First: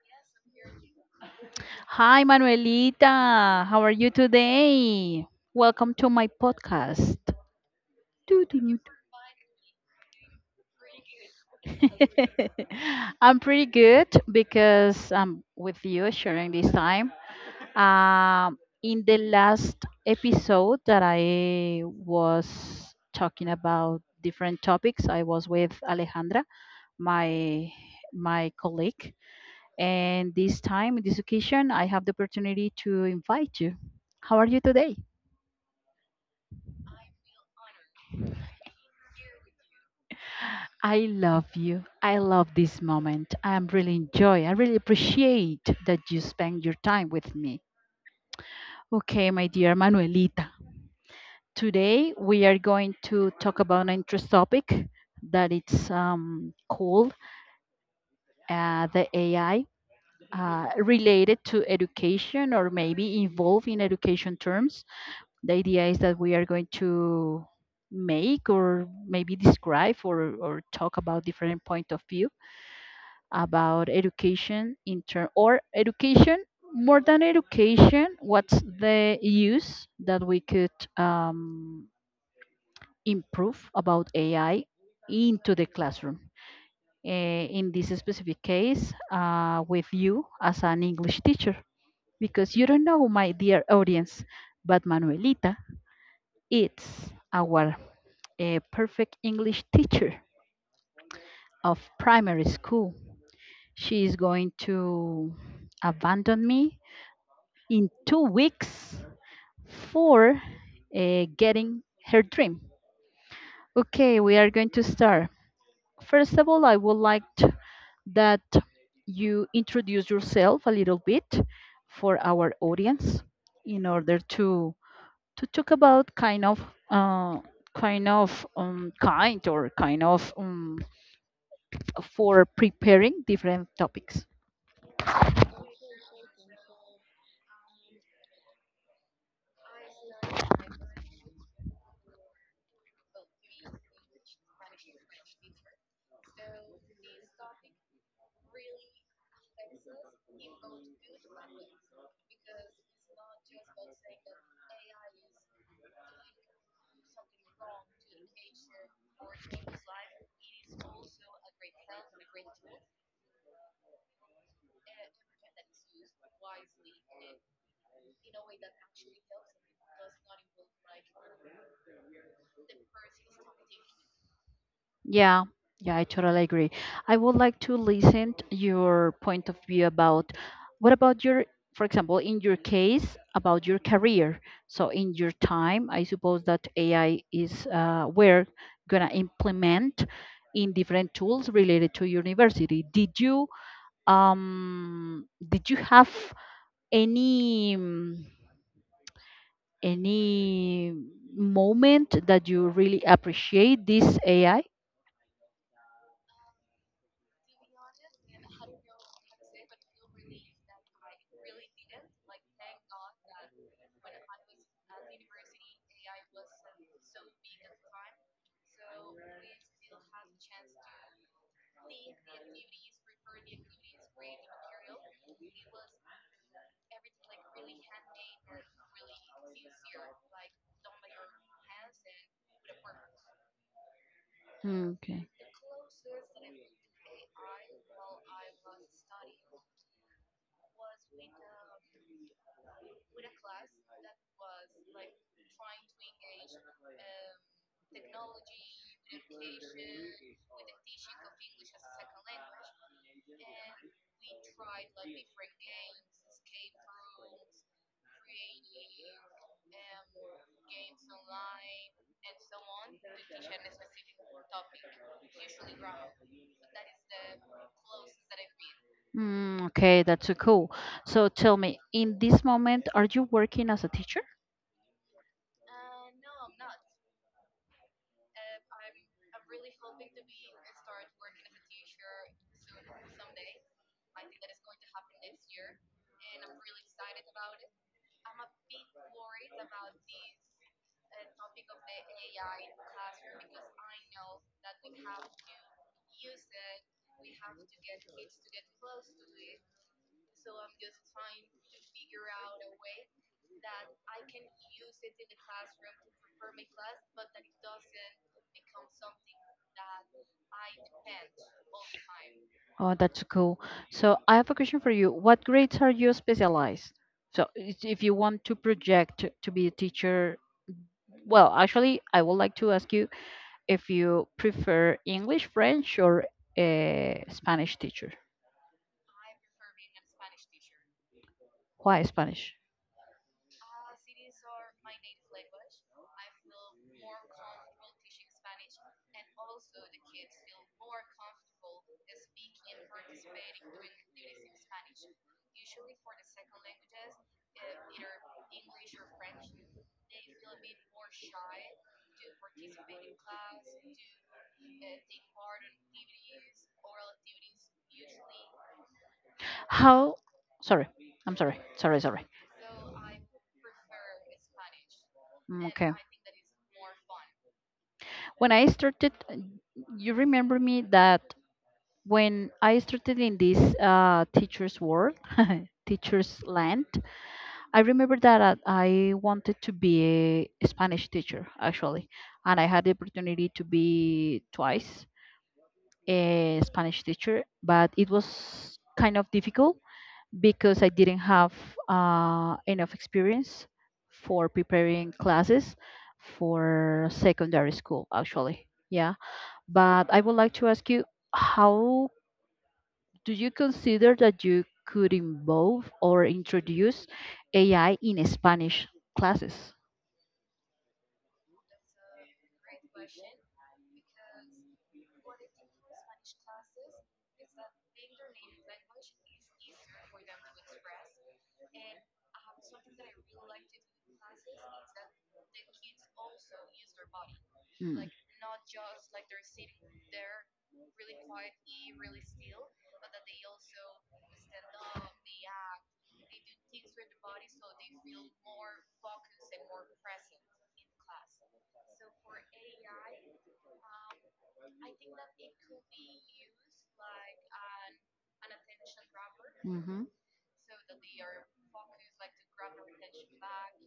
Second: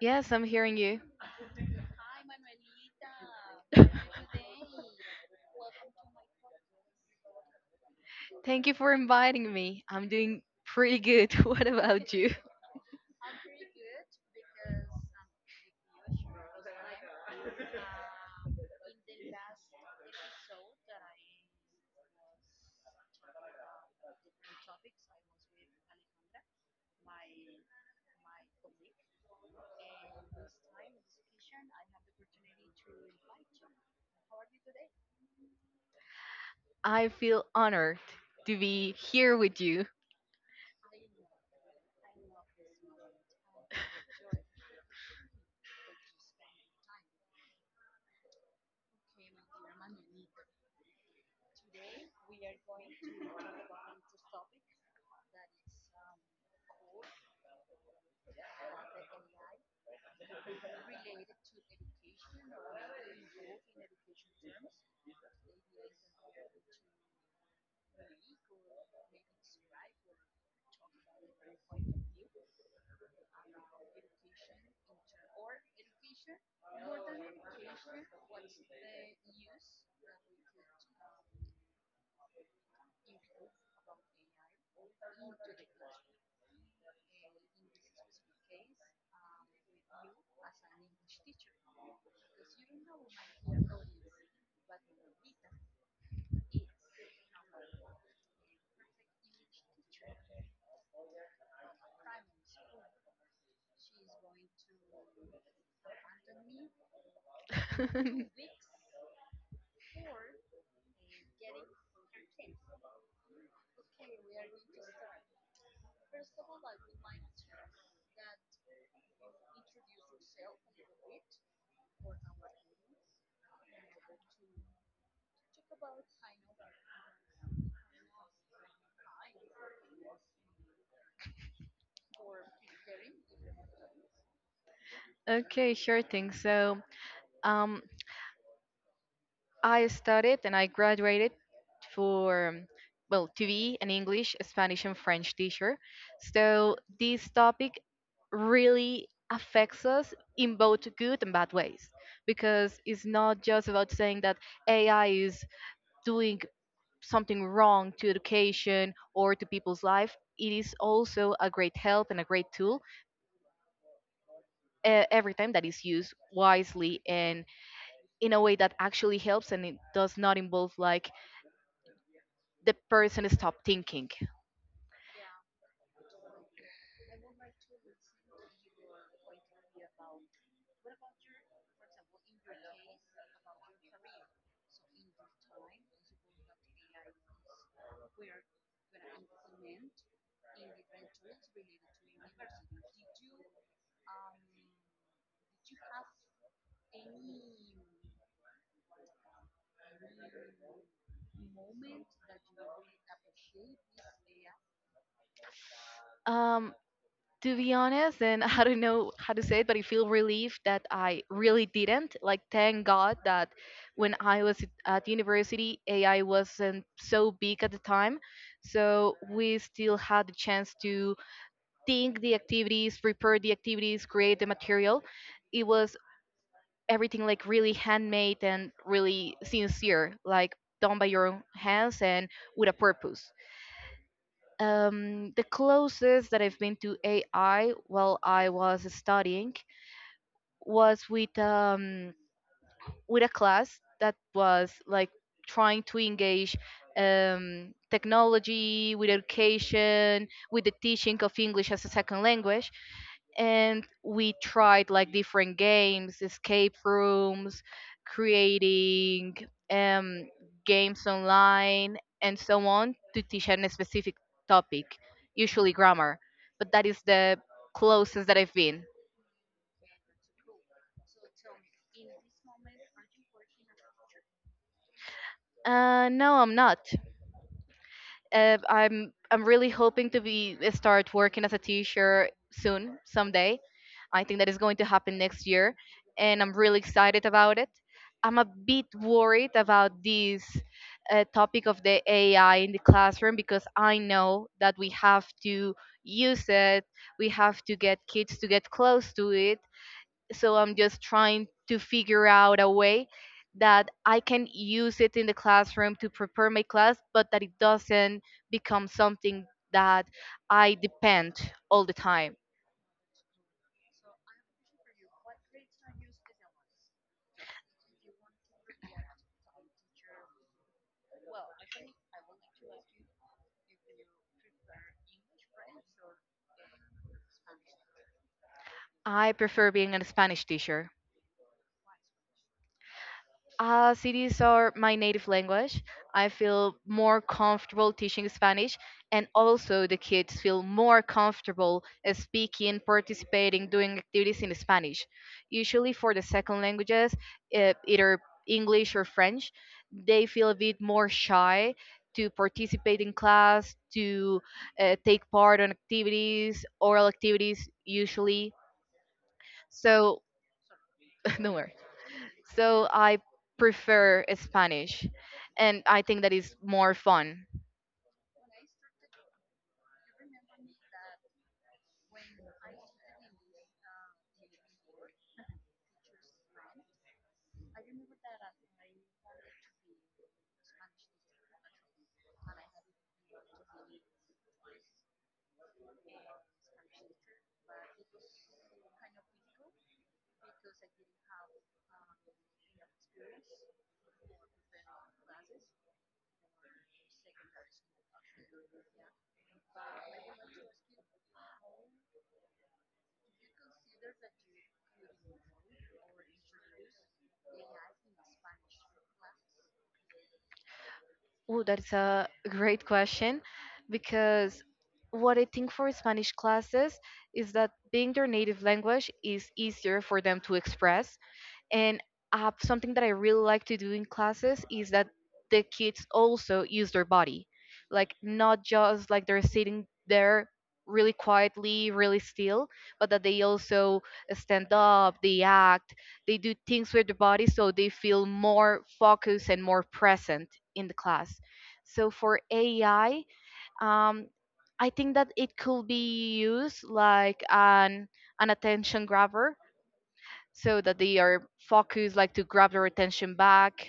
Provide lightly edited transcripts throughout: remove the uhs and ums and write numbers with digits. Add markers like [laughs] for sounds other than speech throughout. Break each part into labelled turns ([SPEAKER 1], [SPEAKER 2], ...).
[SPEAKER 1] Yes, I'm hearing you.
[SPEAKER 2] Hi, Manuelita. How are you
[SPEAKER 1] [laughs]
[SPEAKER 2] today? Welcome to my podcast. Doo, doo,
[SPEAKER 1] Thank you
[SPEAKER 2] doo,
[SPEAKER 1] for inviting me. I'm doing pretty good. [laughs] What
[SPEAKER 2] doo.
[SPEAKER 1] about you?
[SPEAKER 2] [laughs] I'm pretty good because I'm with you sharing this time. In the last episode that I was talking about different topics, I was with Alejandra, my my colleague. And this time, in this occasion, I have the opportunity to invite you. How are you today?
[SPEAKER 1] I feel honored to be here with you.
[SPEAKER 2] I love you. I love this moment. I'm really enjoy. I really appreciate that you spend your time with me. Okay, my dear Manuelita. Today we are going to talk about an interesting topic that it's called the AI related to education or maybe involved in education terms. The idea is that we are going to make or maybe describe or talk about different point of view about education in term or education, more than education, what's the use that we could um, improve about ai into the classroom. In this specific case, with you as an english teacher, because you don't know, my dear audience, but manuelita it's our a perfect English teacher of primary school. She is going to abandon me in two
[SPEAKER 1] [laughs]
[SPEAKER 2] weeks for getting her dream. Okay, we are going to start. First of all, I would like that you introduce yourself a little bit for our audience in order to talk about kind of uh, kind of kind or kind of for preparing different topics.
[SPEAKER 1] Okay, sure thing. So, um, I studied and I graduated for, well, TV and English, Spanish and French teacher. So this topic really affects us in both good and bad ways because it's not just about saying that AI is doing something wrong to education or to people's life. It is also a great help and a great tool every time that is used wisely and in a way that actually helps and it does not involve, like, the person stopped thinking.
[SPEAKER 2] Yeah, yeah, I totally agree. I would like to listen to your point of view about what about your, for example, in your case, about your career. So in your time, I suppose that AI is we're gonna implement in different tools related to university. Did you have any? Any moment that you really appreciate this AI?
[SPEAKER 1] Um, to be honest, and [laughs] I don't know how to say it, but I feel relieved that I really didn't. Like, thank God that when I was at university, AI wasn't so big at the time. So we still had the chance to think the activities, prepare the activities, create the material. It was everything like really handmade and really sincere, like done by your own hands and with a purpose.
[SPEAKER 2] Okay.
[SPEAKER 1] The closest that I've been to AI while I was studying was with a class that was like trying to engage technology with education, with the teaching of english as a second language, and we tried like different games, escape rooms, creating um, games online and so on, to teach on a specific topic, usually grammar, but that is the closest that I've been.
[SPEAKER 2] Mm, okay, that's so cool. So tell me, in this moment, are you working as a teacher?
[SPEAKER 1] No, I'm not. I'm really hoping to be start working as a teacher soon, someday. I think that is going to happen next year, and I'm really excited about it. I'm a bit worried about this topic of the AI in the classroom because I know that we have to use it, we have to get kids to get close to it, so I'm just trying to figure out a way that I can use it in the classroom to prepare my class, but that it doesn't become something that I depend all the time.
[SPEAKER 2] Oh, that's cool. So I have a question for you. What grades are you specialized? So if you want to project to be a teacher, well, actually, I would like to ask you if you prefer English, French, or a Spanish teacher.
[SPEAKER 1] I prefer being a spanish teacher.
[SPEAKER 2] Why Spanish?
[SPEAKER 1] Cities are my native language. I feel more comfortable teaching Spanish, and also the kids feel more comfortable speaking, participating, doing activities in Spanish. Usually, for the second languages, either English or French, they feel a bit more shy to participate in class, to take part on activities, oral activities, usually.
[SPEAKER 2] How?
[SPEAKER 1] So,
[SPEAKER 2] Sorry, I'm
[SPEAKER 1] [laughs] don't
[SPEAKER 2] sorry.
[SPEAKER 1] worry,
[SPEAKER 2] Sorry, sorry.
[SPEAKER 1] so I prefer Spanish,
[SPEAKER 2] Mm,
[SPEAKER 1] and
[SPEAKER 2] okay.
[SPEAKER 1] I think that is more fun.
[SPEAKER 2] When I started, you remember me that when I started in this teacher's world, teacher's land, I remember that I wanted to be a Spanish teacher actually, and I had the opportunity to be twice a Spanish teacher, but it was kind of difficult because I didn't have enough experience for preparing classes for secondary school actually. Yeah. But I would like to ask you, how do you consider that you could involve or introduce AI in Spanish classes?
[SPEAKER 1] Oh, that's a great question, because what I think for Spanish classes is that being their native language is easier for them to express. And something that I really like to do in classes is that the kids also use their body,
[SPEAKER 2] Mm.
[SPEAKER 1] like not just like they're sitting there really quietly, really still, but that they also stand up, they act, they do things with their body, so they feel more focused and more present in the class. So for AI, um, I think that it could be used like an attention grabber,
[SPEAKER 2] Mhm.
[SPEAKER 1] so that they are focused, like to grab their attention back.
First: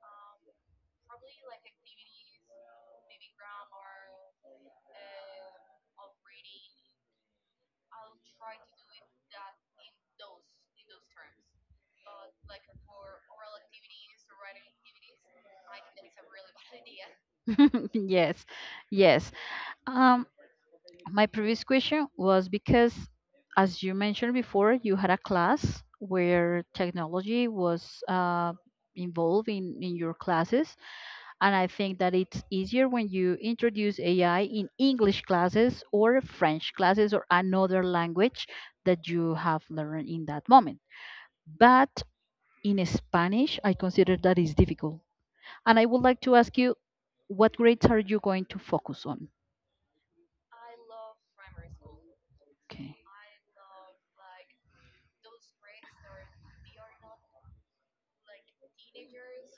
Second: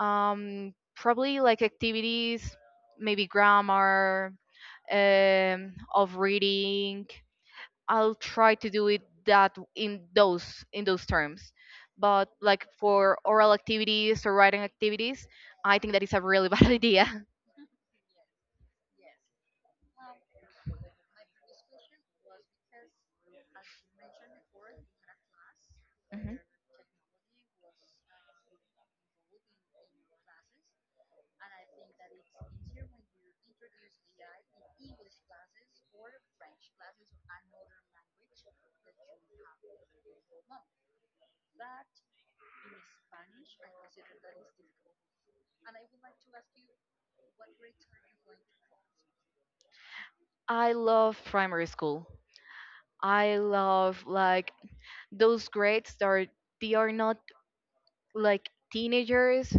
[SPEAKER 1] Probably like activities, maybe grammar, of reading. I'll try to do it that in those terms. But like for oral activities or writing activities, I think that is a really [laughs] bad idea.
[SPEAKER 2] [laughs] Yes, yes. Um, my previous question was because, as you mentioned before, you had a class
[SPEAKER 1] Mhm.
[SPEAKER 2] where technology was uh, involved in your classes. And I think that it's easier when you introduce AI in English classes or French classes or another language that you have learned in that moment. But in Spanish, I consider that is difficult. And I would like to ask you, what grades are you going to focus on?
[SPEAKER 1] I love primary school.
[SPEAKER 2] Okay.
[SPEAKER 1] I love like those grades that are they are not like teenagers,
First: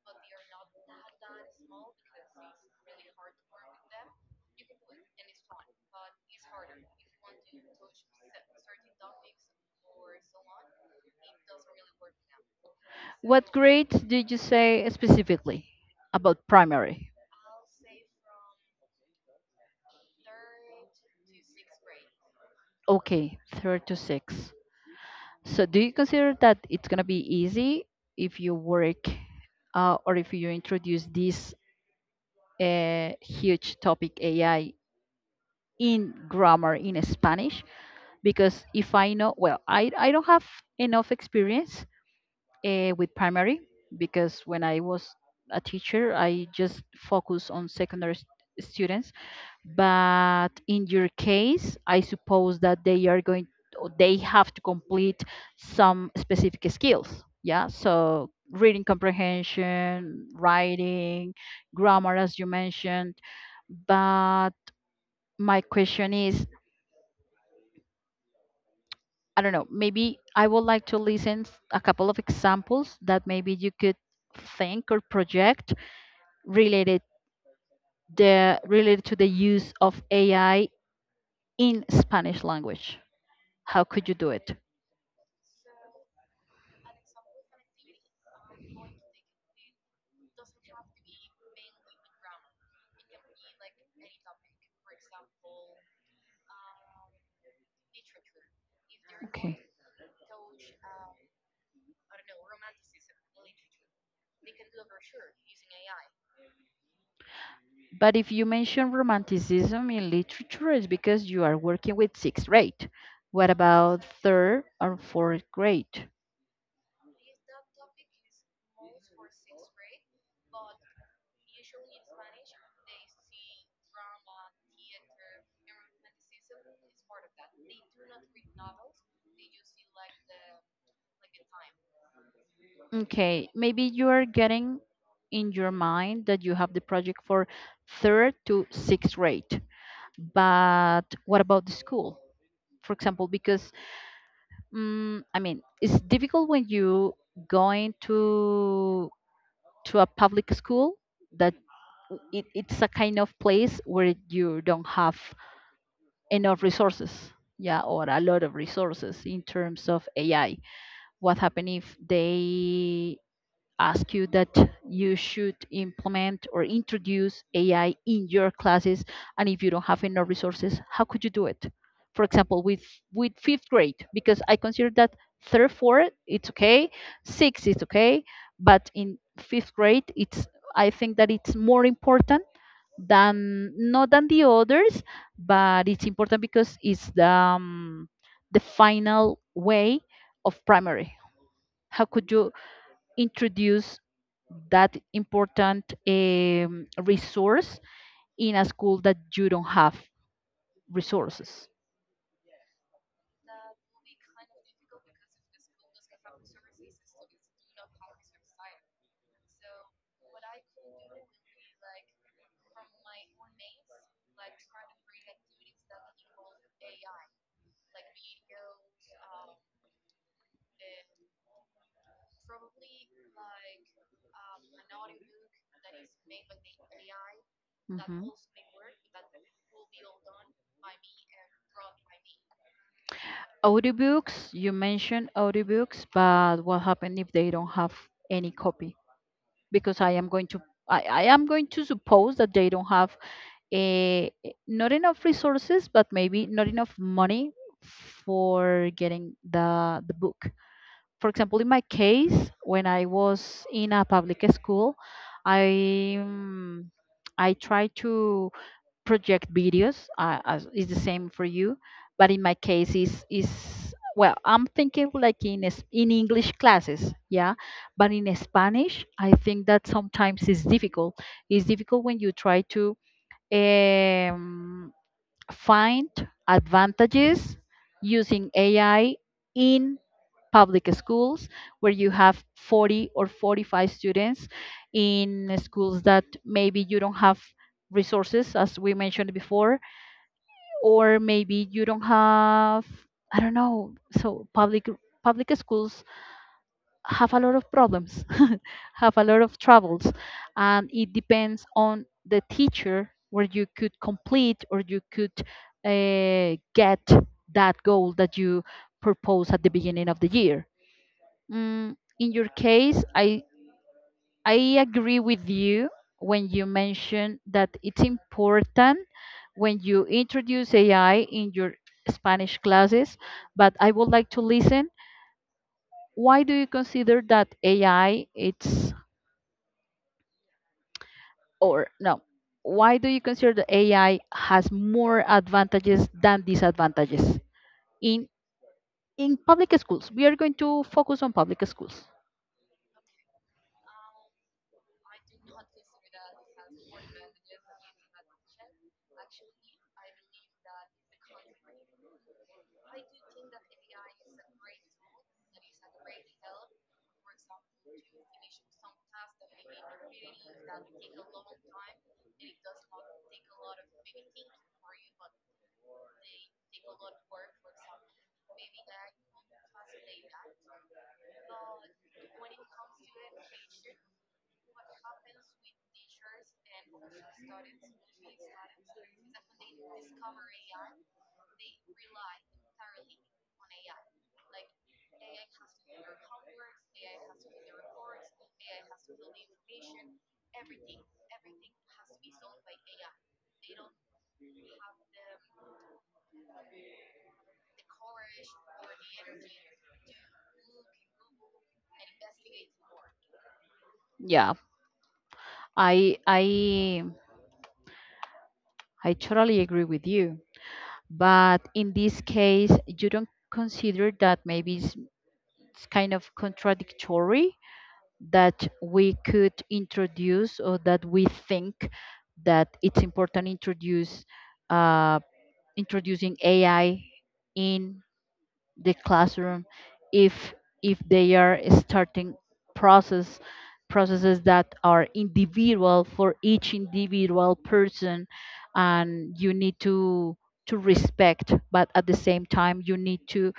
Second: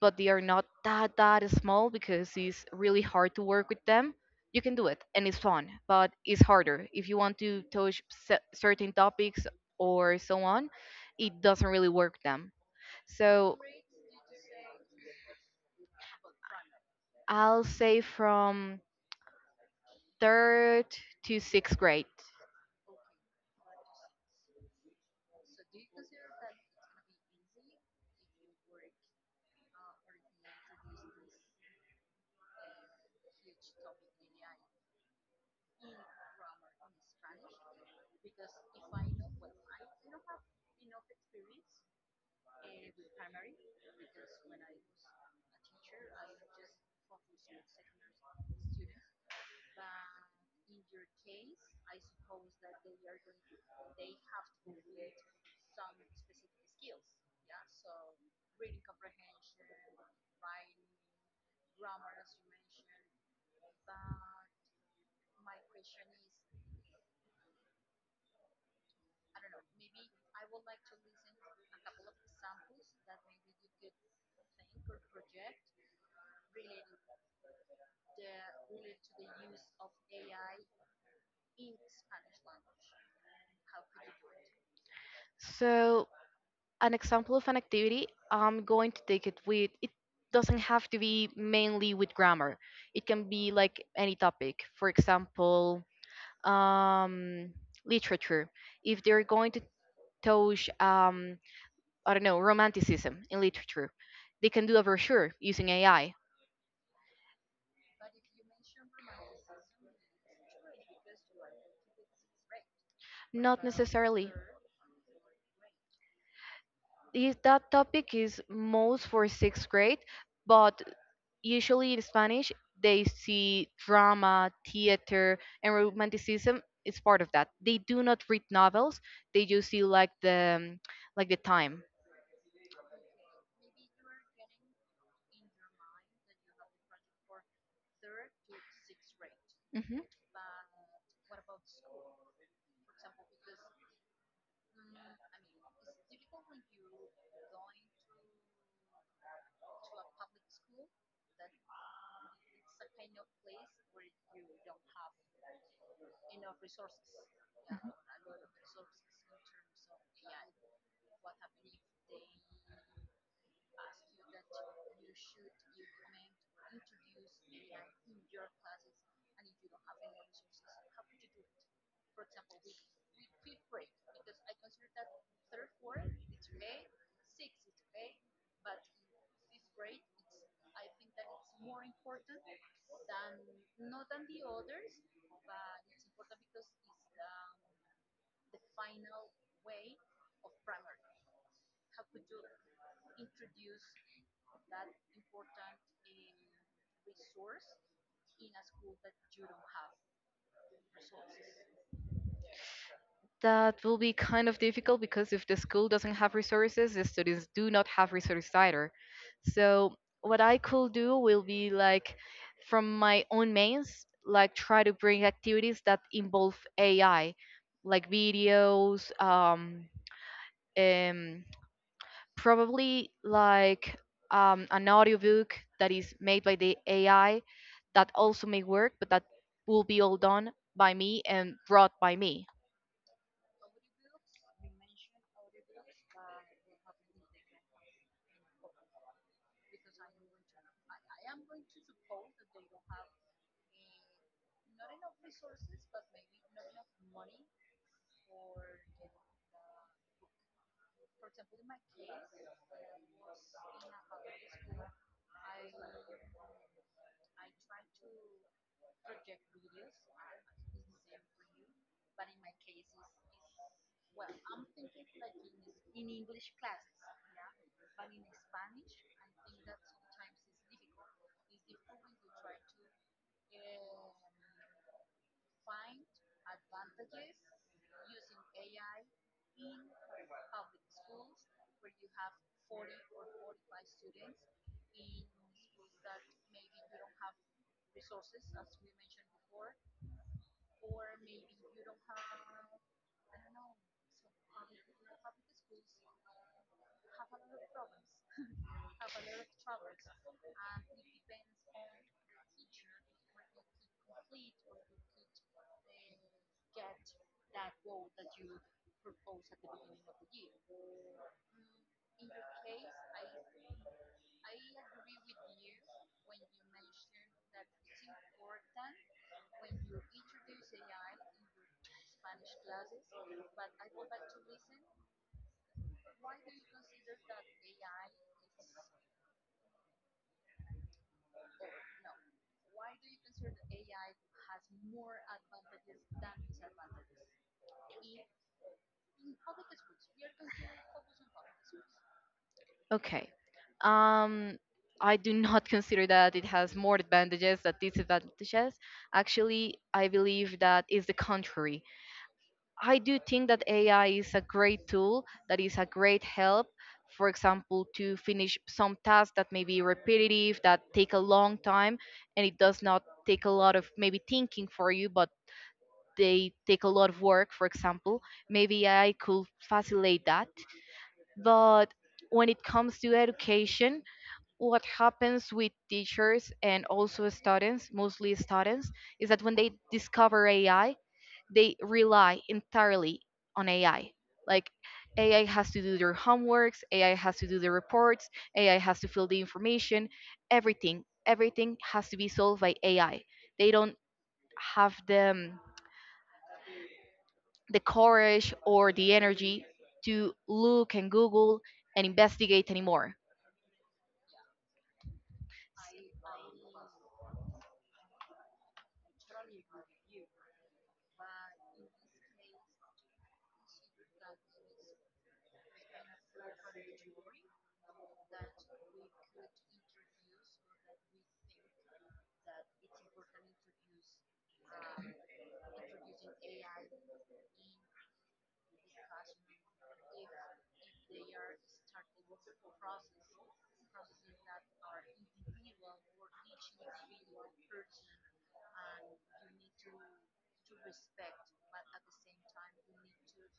[SPEAKER 1] but they are not that small because it's really hard to work with them. You can do it, and it's fun, but it's harder if you want to touch certain topics or so on. It doesn't really work them.
[SPEAKER 2] What
[SPEAKER 1] So
[SPEAKER 2] grades did you say specifically about primary?
[SPEAKER 1] I'll say from third to sixth grade.
[SPEAKER 2] Okay, third to six. So, do you consider that it's going to be easy if you work or if you introduce this huge topic AI in grammar in Spanish? Because if I know, well, I don't have enough experience with primary because when I was a teacher, I just focus on secondary students, but in your case I suppose that they are going or they have to complete some specific skills, yeah, so reading comprehension, writing, grammar, as you mentioned, but my question is, I don't know, maybe I would like to listen a couple of examples that maybe you could think or project related related to the use of ai in spanish language. How could you do it?
[SPEAKER 1] So an example of an activity I'm going to take it with. It doesn't have to be mainly with grammar. It can be like any topic. For example, um, literature, if they're going
[SPEAKER 2] Okay.
[SPEAKER 1] to touch, I don't know, romanticism in literature, they can do a brochure using AI.
[SPEAKER 2] But if you mention romanticism in literature, it's because you are working with sixth grade. What
[SPEAKER 1] Not
[SPEAKER 2] about
[SPEAKER 1] necessarily.
[SPEAKER 2] third or fourth grade?
[SPEAKER 1] Is that topic is most for sixth grade, but usually in Spanish they see drama, theater, and romanticism is part of that. They do not read novels; they just see like the time.
[SPEAKER 2] Okay, maybe you are getting in your mind that you have the project for third to sixth grade.
[SPEAKER 1] Hmm.
[SPEAKER 2] But what about the school? For example, because I mean, it's difficult when you going to a public school that it's a kind of place where you don't have enough resources, yeah, or a lot of resources in terms of ai. What happens if they ask you that you should implement or introduce AI in your classes? And if you don't have enough resources, how could you do it? For example, with fifth grade, because I consider that third, fourth, it's okay, six is okay, but in fifth grade, it's I think that it's more important than not than the others, but it's important because it's the final way of primary. How could you introduce that important resource in a school that you don't have resources.
[SPEAKER 1] That will be kind of difficult because if the school doesn't have resources, the students do not have resources either. So what I could do will be like from my own mains, like try to bring activities that involve AI, like videos, um, probably like an audiobook that is made by the AI, that
[SPEAKER 2] Mhm.
[SPEAKER 1] also may work, but that will be all done by me and brought by me.
[SPEAKER 2] Audiobooks, you mentioned audiobooks, but what happens if they don't have any copy? Because I am going to I am going to suppose that they don't have a, not enough resources, but maybe not enough money for getting the book. For example, in my case, when I was in a public school, I um, I try to project videos. As it's the same for you, but in my case, is well, I'm thinking like in in English classes, yeah. But in Spanish, I think that sometimes it's difficult. It's difficult when you try to um, find advantages using AI in public schools where you have 40 or 45 students, in schools that maybe you don't have resources as we mentioned before, or maybe you don't have, I don't know, so public schools have a lot of problems [laughs] have a lot of troubles, and it depends on the teacher where you could complete or you could get that goal that you propose at the beginning of the year. Mm, in your case, I agree with you when you mention that it's important when you introduce AI in your Spanish classes, but I would like to listen. Why do you consider that AI it's or no? Why do you consider that AI has more advantages than disadvantages in in public schools? We are going to focus on public schools.
[SPEAKER 1] Okay. Um, I do not [laughs] consider that it has more advantages than disadvantages. Actually, I believe that is the contrary. I do think that AI is a great tool, that is a great help, for example, to finish some tasks that may be repetitive, that take a long time, and it does not take a lot of, maybe, thinking for you, but they take a lot of work, for example. Maybe AI could facilitate that. But when it comes to education, what happens with teachers and also students, mostly students, is that when they discover AI, they rely entirely on AI. Like, AI has to do their homeworks, AI has to do the reports, AI has to fill the information, everything, everything has to be solved by AI. They don't have the courage or the energy to look and Google and investigate anymore.
[SPEAKER 2] Yeah, I I I totally agree with you. But in this case, you don't consider that maybe it's kind of contradictory that we could introduce or that we think that it's important introduce uh, introducing AI in the classroom, if if they are starting process processes that are individual for each individual person, and you need to respect, but at the same time you need to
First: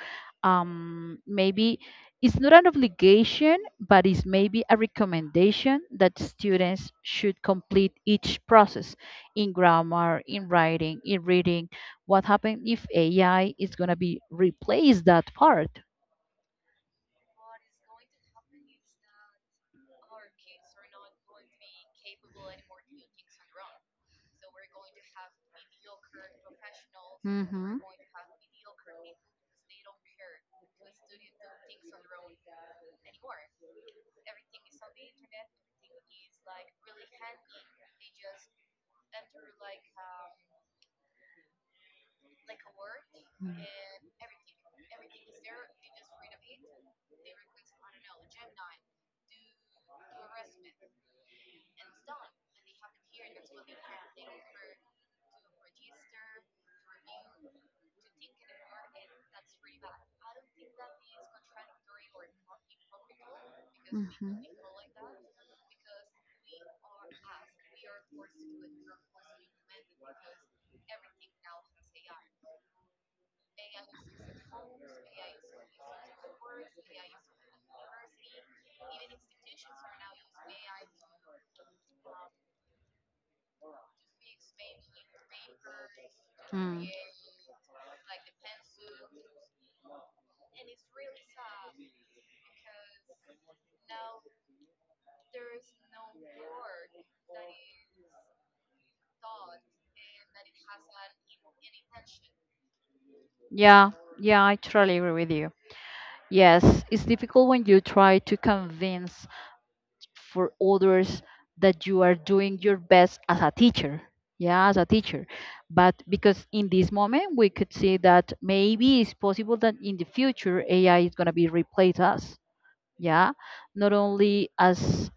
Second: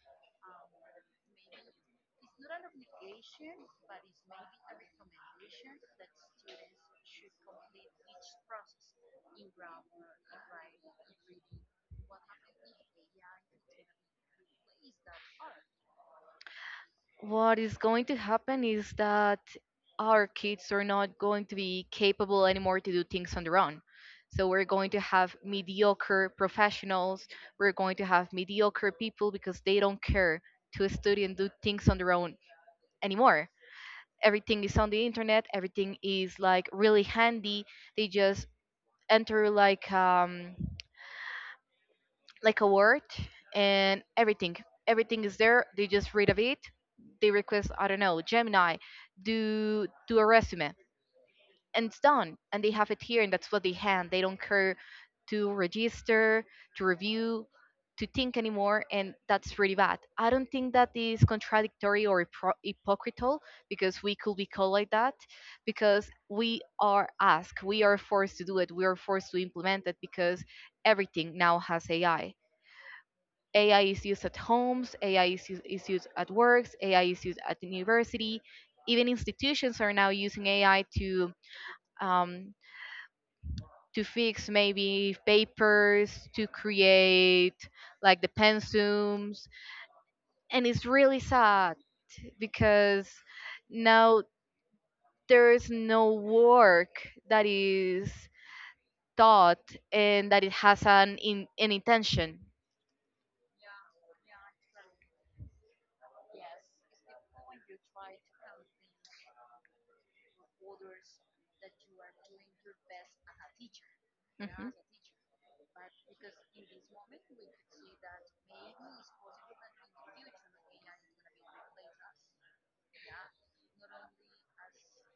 [SPEAKER 2] maybe it's not an obligation, but it's maybe a recommendation that students should complete each process in grammar, in writing, in reading. What happens if AI is going to be replace that part?
[SPEAKER 1] What is going to happen is that our kids are not going to be capable anymore to do things on their own. So we're going to have mediocre professionals,
[SPEAKER 2] Hmm,
[SPEAKER 1] we're
[SPEAKER 2] hmm.
[SPEAKER 1] going to have mediocre people because they don't care to study and do things on their own anymore. Everything is on the internet, everything is like really handy. They just enter like a word, and everything, everything is there. They just read of it. They request, I don't know, Gemini, do a resume, and it's done, and they have it here, and that's what they hand. They don't care to register, to review, to think anymore, and that's really bad. I don't think that is contradictory or hypocritical because we could be called like that, because we are asked, we are forced to do it, we are forced to implement it, because everything now has AI. AI is used at homes, AI is used at works, AI is used at university. Even institutions are now using AI to um, fix maybe papers, to
[SPEAKER 2] Mm.
[SPEAKER 1] create like the pensums, and it's really sad because now there is no work that is thought and that it has an intention.
[SPEAKER 2] Yeah, yeah, I totally agree with you. Yes, it's difficult when you try to convince for others that you are doing your best as a teacher. Yeah, as a teacher. But because in this moment we could see that maybe it's possible that in the future AI is going to be replace us. Yeah, not only as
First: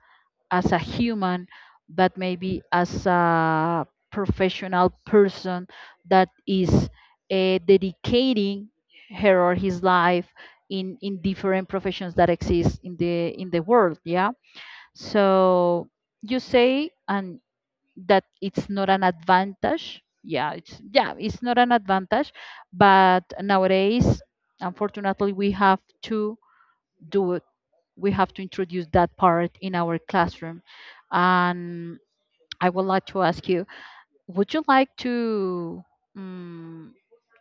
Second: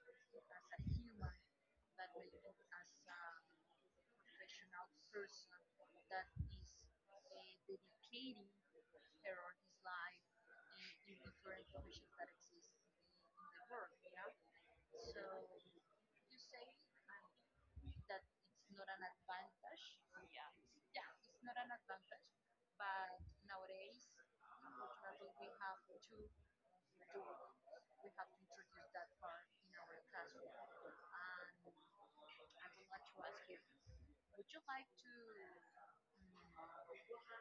[SPEAKER 2] a human, but maybe as a professional person that is dedicating her or his life in different professions that exist in the world. Yeah. So you say and that it's not an advantage. Yeah, it's not an advantage, but nowadays, unfortunately, we have to do it, we have to introduce that part in our classroom. And I would like to ask you, would you like um,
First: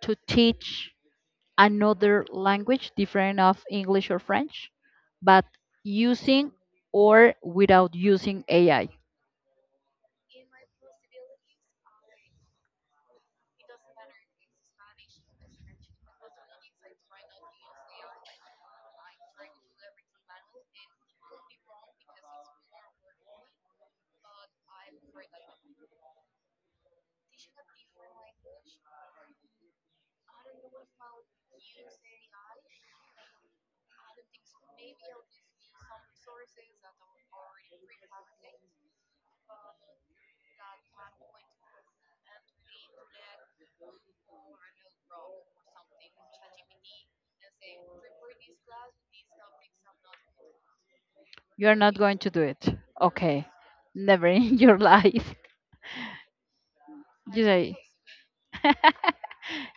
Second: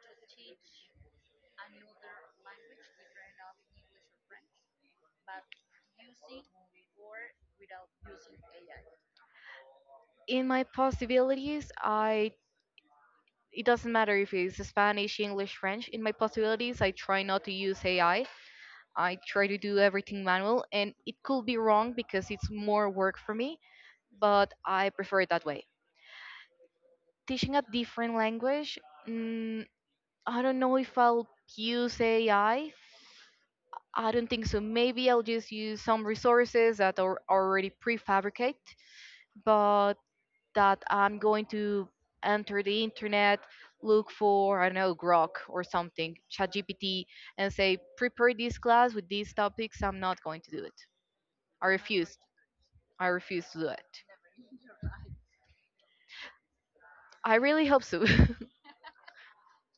[SPEAKER 2] to teach another language different of English or French, but using or without using AI?
[SPEAKER 1] In my possibilities, I it doesn't matter if it's spanish, english, french. In my possibilities, I try not to use AI. I try to do everything manual, and it could be wrong because it's more work for me, but I prefer it that way. Teaching a different language, mm, I don't know if I'll use AI. I don't think so. Maybe I'll just use some resources that are already prefabricate, but that I'm going to enter the internet, look for, I don't know, Grok or something, ChatGPT, and say, prepare this class with these topics. I'm not going to do it. I
[SPEAKER 2] You're not
[SPEAKER 1] refuse.
[SPEAKER 2] going to do it.
[SPEAKER 1] I
[SPEAKER 2] Okay.
[SPEAKER 1] refuse to do it.
[SPEAKER 2] Never in [laughs] your life.
[SPEAKER 1] I
[SPEAKER 2] You
[SPEAKER 1] really
[SPEAKER 2] say.
[SPEAKER 1] hope so. [laughs]
[SPEAKER 2] [laughs]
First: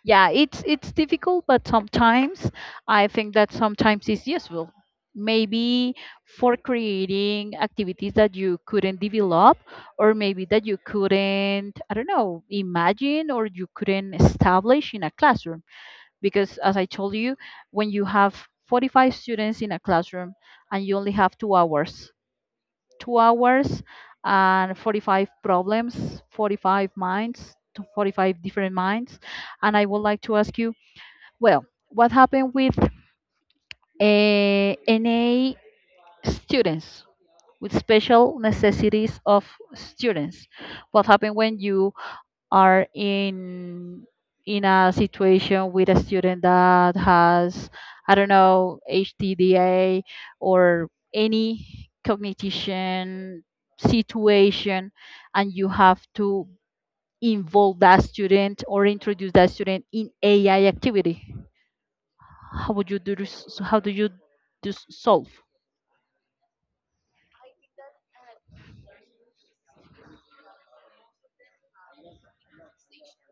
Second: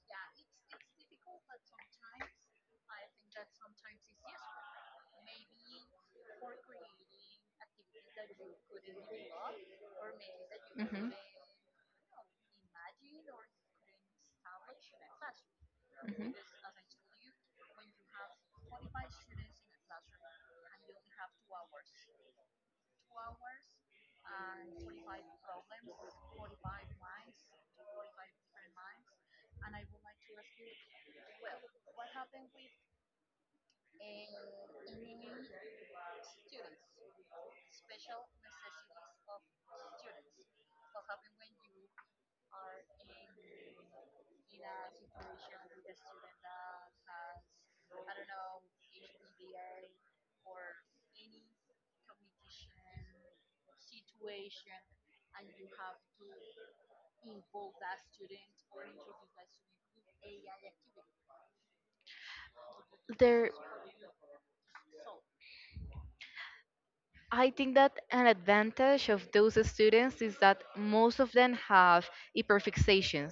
[SPEAKER 2] Yeah, it's difficult, but sometimes I think that sometimes it's useful maybe for creating activities that you couldn't develop, or maybe that you couldn't, I don't know, imagine, or you couldn't establish in a classroom,
[SPEAKER 1] Hmm.
[SPEAKER 2] because as I told you, when you have 45 students in a classroom and you only have 2 hours, 2 hours and 45 problems, 45 minds, to 45 different minds. And I would like to ask you, well, what happened with NA students, with special necessities of students? What happened when you are in a situation with a student that has, I don't know, HTDA or any cognition situation, and you have to involve that student or introduce that student in AI activity? How would you do this,
[SPEAKER 1] There,
[SPEAKER 2] so how do you solve?
[SPEAKER 1] I think that an advantage of those students is that most of them have hyperfixations,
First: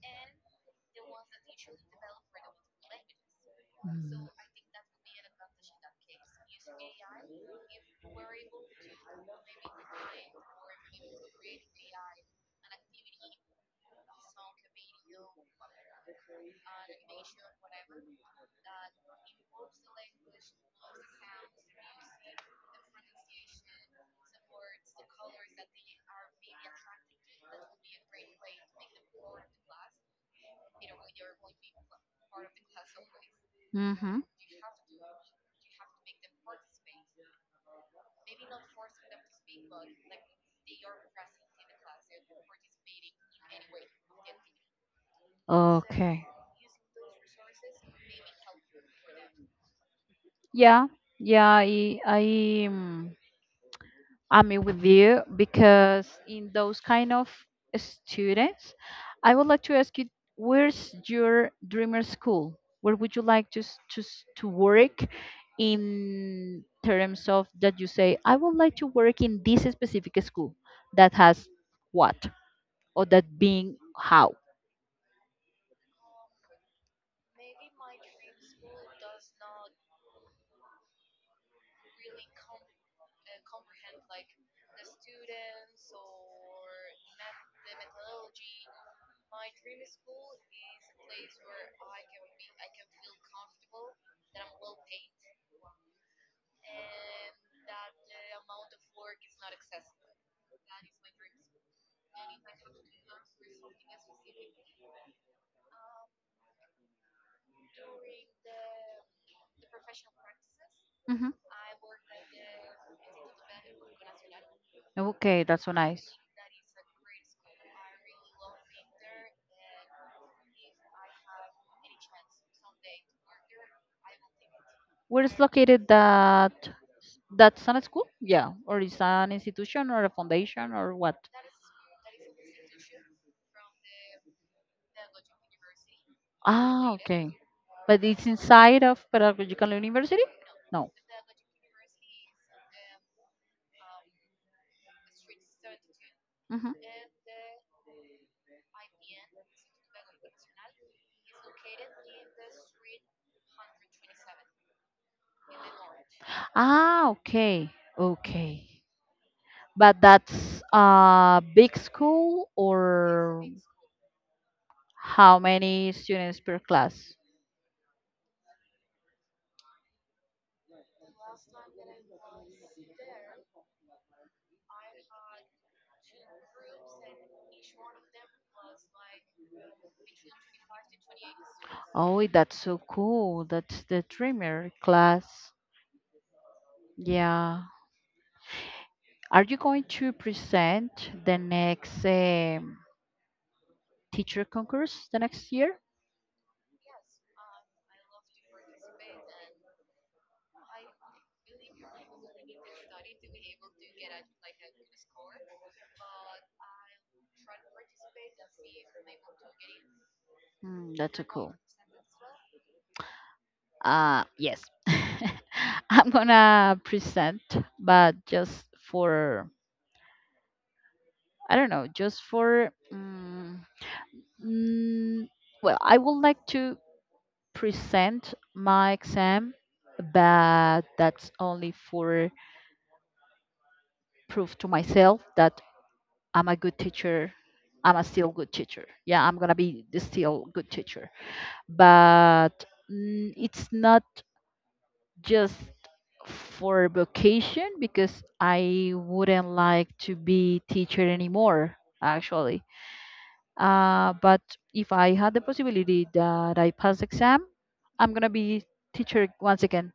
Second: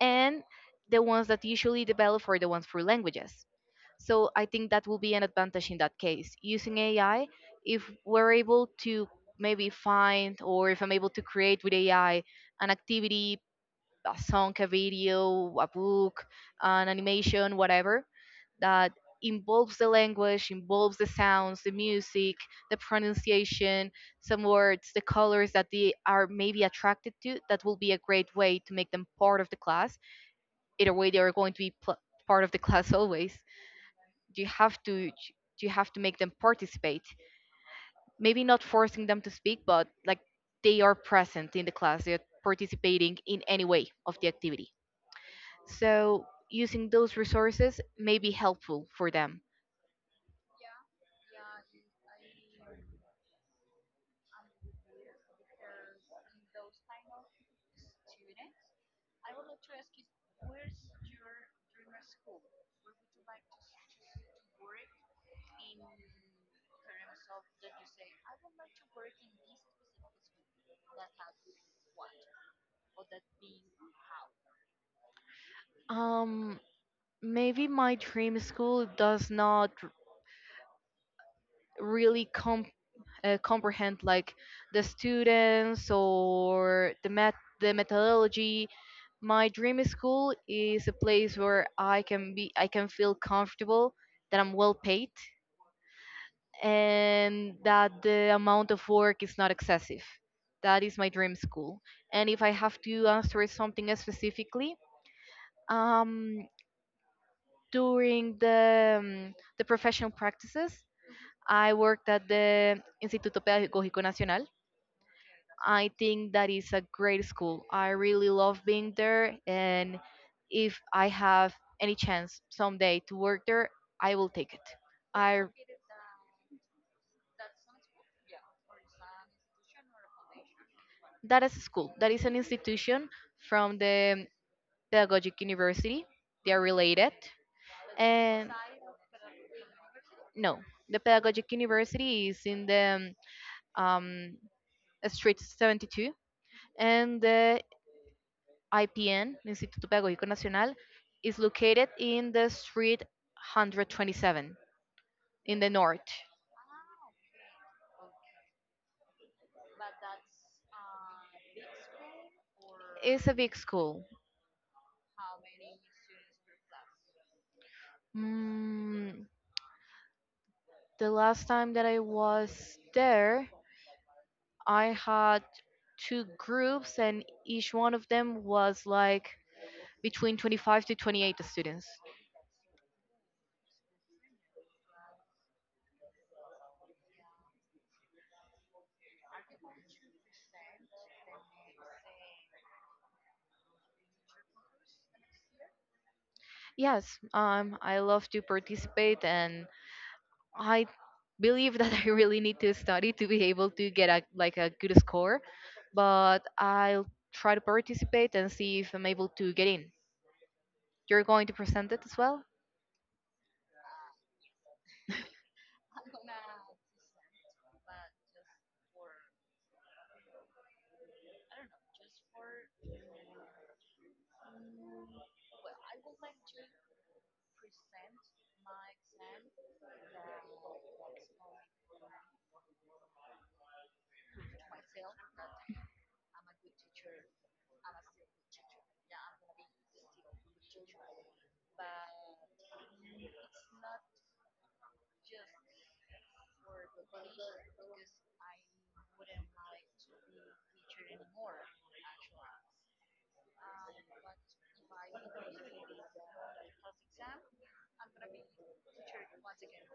[SPEAKER 1] and the ones that usually develop are the ones for languages.
[SPEAKER 2] Mm.
[SPEAKER 1] So I think that will be an advantage in that case. Using AI, if we're able to maybe find, or if I'm able to create with AI an activity, a song, a video, a book, an animation, whatever, that involves the language, involves the sounds, the music, the pronunciation, some words, the colors that they are maybe attracted to, that will be a great way to make them part of the class. Either way, they are going to be part of the class [laughs] always.
[SPEAKER 2] Mm-hmm.
[SPEAKER 1] You have to you have to make them participate. Maybe not forcing them to speak, but like they are present in the class. They're participating in any way of the activity.
[SPEAKER 2] Okay.
[SPEAKER 1] So using those resources may be helpful for them.
[SPEAKER 2] Yeah. Yeah. I'm with you because in those kind of students, I would like to ask you, where's your dreamer school? Where would you like to work in terms of that you say, I would like to work in this specific school that has what or that being how?
[SPEAKER 1] Um, Maybe my dream school does not really comprehend like the students or the methodology. My dream school is a place where I can feel comfortable, that I'm well paid, and that the amount of work is not excessive. That is my dream school. And if I have to answer something specifically, Um, during the professional practices,
[SPEAKER 2] Hmm.
[SPEAKER 1] I worked at the Instituto Pedagógico Nacional.
[SPEAKER 2] Okay, that's so
[SPEAKER 1] I
[SPEAKER 2] nice.
[SPEAKER 1] think that is a great school. I really love being there, and if I have any chance someday to work there, I will take it.
[SPEAKER 2] Where is
[SPEAKER 1] I
[SPEAKER 2] located that that's an school? Yeah, or is an institution or a foundation or what?
[SPEAKER 1] That is a school. That is an institution from the Pedagogic University. They are
[SPEAKER 2] Ah,
[SPEAKER 1] related.
[SPEAKER 2] okay. But it's
[SPEAKER 1] And
[SPEAKER 2] inside of Pedagogical University?
[SPEAKER 1] no,
[SPEAKER 2] No.
[SPEAKER 1] the Pedagogic University is in the um, Street 72,
[SPEAKER 2] Hmm.
[SPEAKER 1] and the IPN, Instituto Pedagógico Nacional, is located in the Street 127 in the north.
[SPEAKER 2] Ah, okay. Okay. But that's a big school
[SPEAKER 1] It's a
[SPEAKER 2] or
[SPEAKER 1] big school.
[SPEAKER 2] how many students per class?
[SPEAKER 1] Mm, the last time that I was there, I had two groups, and each one of them was like between 25 to 28 students.
[SPEAKER 2] Oh, that's so cool. That's the dreamer class. Yeah. Are you going to present the next teacher concourse the next year?
[SPEAKER 1] Yes, I love to participate, and I believe that [laughs] I really need to study to be able to get like a good score. But I'll try to participate and see if I'm able to get in.
[SPEAKER 2] Mm, that's
[SPEAKER 1] You're
[SPEAKER 2] so
[SPEAKER 1] going to
[SPEAKER 2] cool.
[SPEAKER 1] present it as well?
[SPEAKER 2] Yes. [laughs] I'm gonna present, but just for, I don't know, just for, mm, well, I would like to present my exam, but that's only for proof to myself that I'm a good teacher. I'm a still good teacher. Yeah, I'm gonna be the still good teacher. But it's not just for vocation because I wouldn't like to be teacher anymore. Actually, but if I had the possibility that I pass exam, I'm gonna be teacher once again.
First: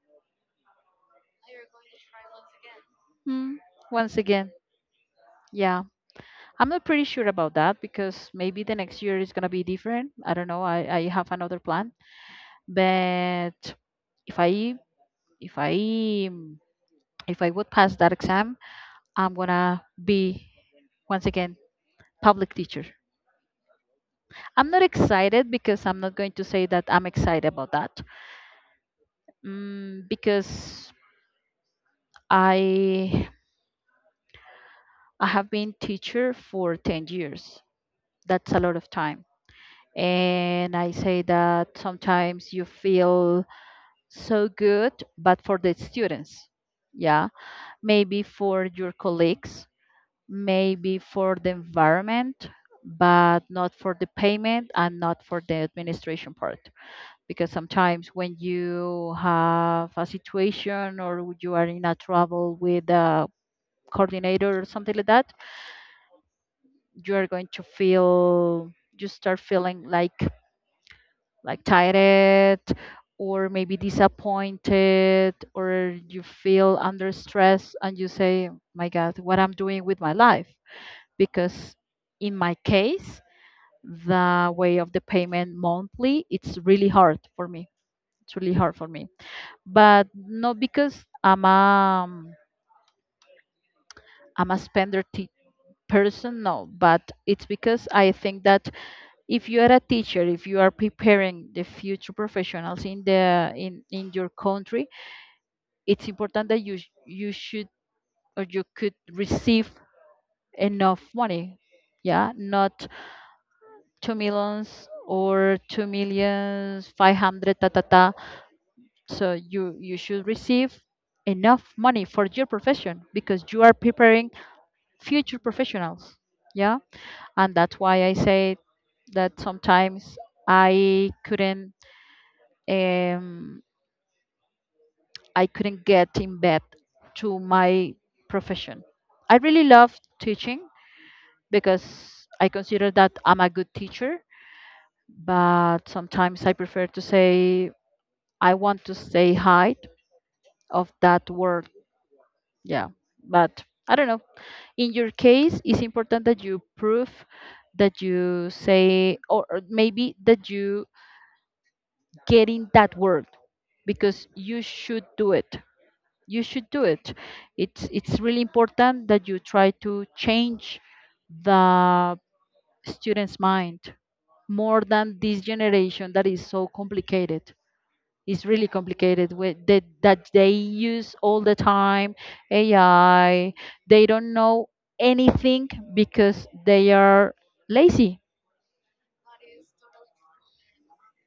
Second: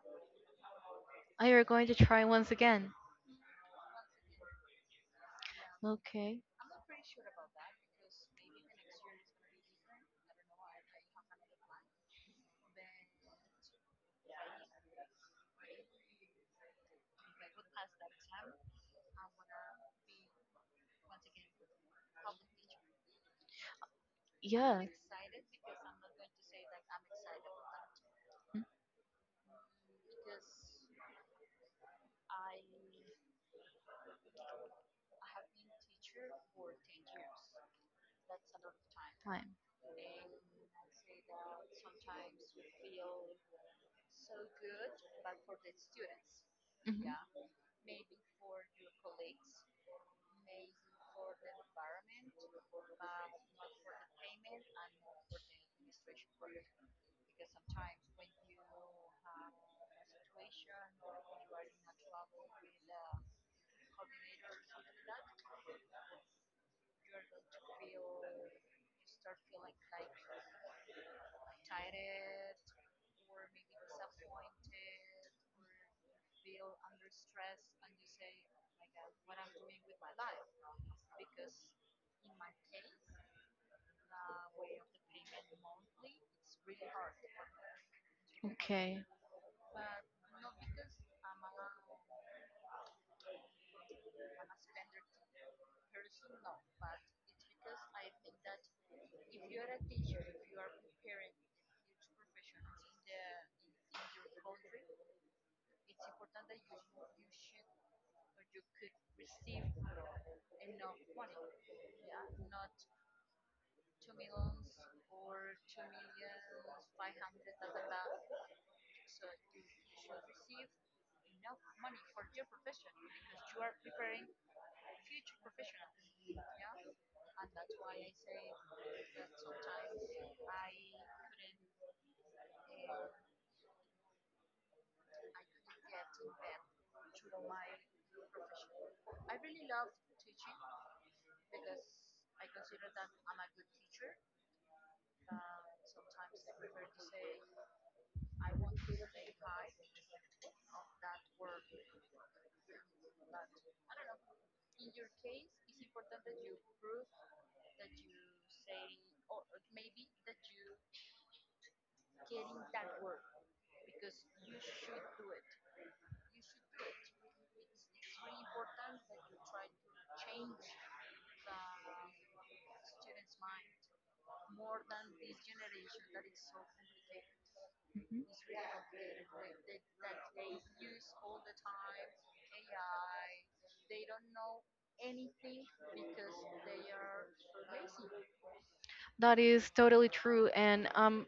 [SPEAKER 1] Oh, you're going to try once again.
[SPEAKER 2] Mm, once again. Yeah,
[SPEAKER 1] Okay.
[SPEAKER 2] I'm not pretty sure about that because maybe the next year is gonna be different. I don't know. I have another plan. But if i if i if I would pass that exam, I'm gonna be once again public teacher. I'm not
[SPEAKER 1] Yes.
[SPEAKER 2] excited because I'm not going to say that I'm excited about that, because i I have been teacher for 10 years. That's a lot of time,
[SPEAKER 1] Time.
[SPEAKER 2] and I say that sometimes you feel so good but for the students,
[SPEAKER 1] Mhm.
[SPEAKER 2] yeah, maybe for your colleagues, maybe for the environment, but not for the payment and not for the administration part. Because sometimes when you have a situation or you are in a trouble with a coordinator or something like that, you are going to feel, you start feeling like tired or maybe disappointed or you feel under stress and you say, My God, what I'm doing with my life, because in my case the way of the payment monthly, it's really hard for me. It's really hard for
[SPEAKER 1] Okay.
[SPEAKER 2] me. But not because I'm a person, no, but it's because I think that if you are a teacher, if you are preparing the future professionals in in your country, it's important that you you should or you could receive enough money. Yeah, not two millions or two millions 500 ta ta ta. So you should receive enough money for your profession because you are preparing future professionals. Yeah, and that's why I say that sometimes I couldn't um, I couldn't get in bed to my profession. I really love teaching because I consider that I'm a good teacher, but sometimes I prefer to say I want to stay high of that word. Yeah, but I don't know. In your case, it's important that you prove that you say, or maybe that you get in that word because you should do it. You should do it. It's really important that you try to change the student's mind more than this generation that is so complicated.
[SPEAKER 1] Mm-hmm.
[SPEAKER 2] It's really complicated with that they use all the time AI. They don't know anything because they are lazy.
[SPEAKER 1] That is totally true, and I'm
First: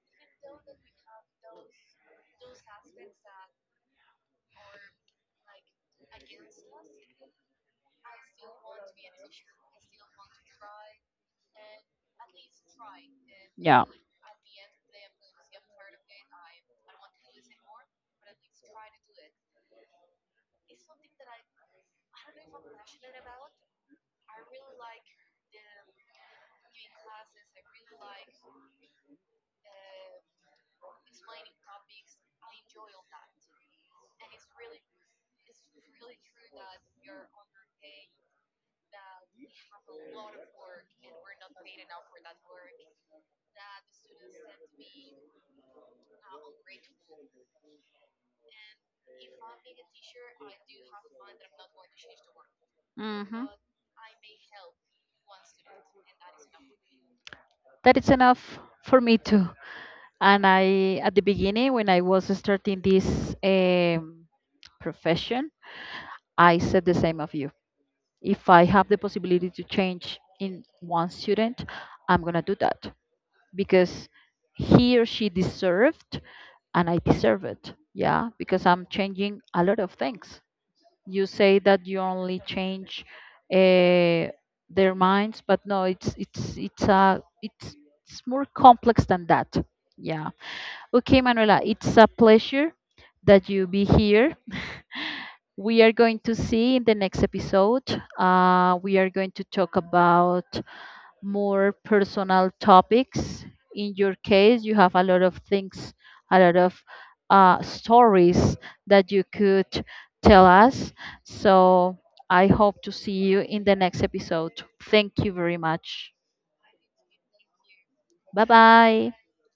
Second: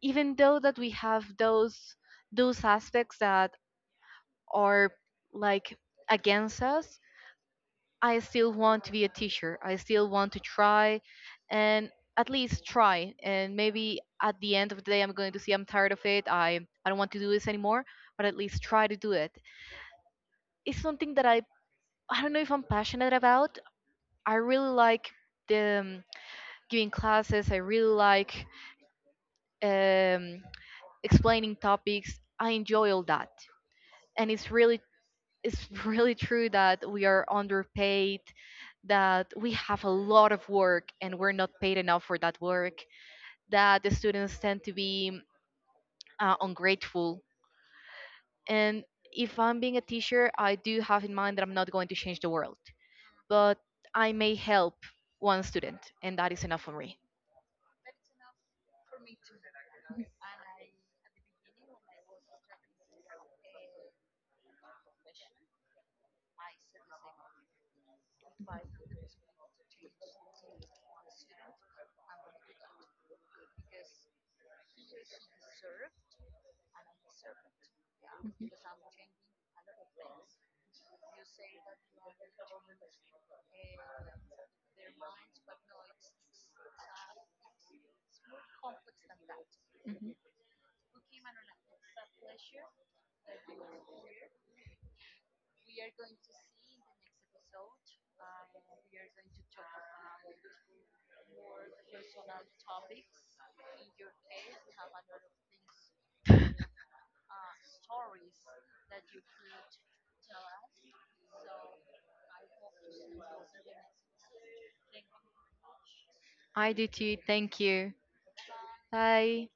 [SPEAKER 1] even though that we have those aspects that are like against us, I still want to be a teacher, I still want to try, and at least try, and
[SPEAKER 2] Yeah.
[SPEAKER 1] maybe at the end of the day I'm going to see, I'm tired of it, I don't want to do this anymore, but at least try to do it. It's something that I don't know if I'm passionate about. I really like the giving classes. I really like um, explaining topics. I enjoy all that, and it's really, it's [laughs] really true that we are underpaid, that we have a lot of work and we're not paid enough for that work, that the students tend to be ungrateful. And if I'm being a teacher, I do have in mind that I'm not going to change the world,
[SPEAKER 2] Hmm.
[SPEAKER 1] but I may help one student, and that is enough for me.
[SPEAKER 2] That is enough for me too. And I, at the beginning, when I was starting this um, profession, I said the same of you. If I have the possibility to change in one student, I'm gonna do that, because he or she deserved and I deserve it. Yeah, because I'm changing a lot of things. You say that you only change uh, their minds, but no, it's it's more complex than that. Yeah. Okay, Manuela, it's a pleasure that you be here. We are going to see in the next episode. We are going to talk about more personal topics. In your case, you have a lot of things, a lot of stories that you could tell us. So I hope to see you in the next episode. Thank you very much.
[SPEAKER 1] I do too. Thank you.
[SPEAKER 2] Bye bye.
[SPEAKER 1] Bye.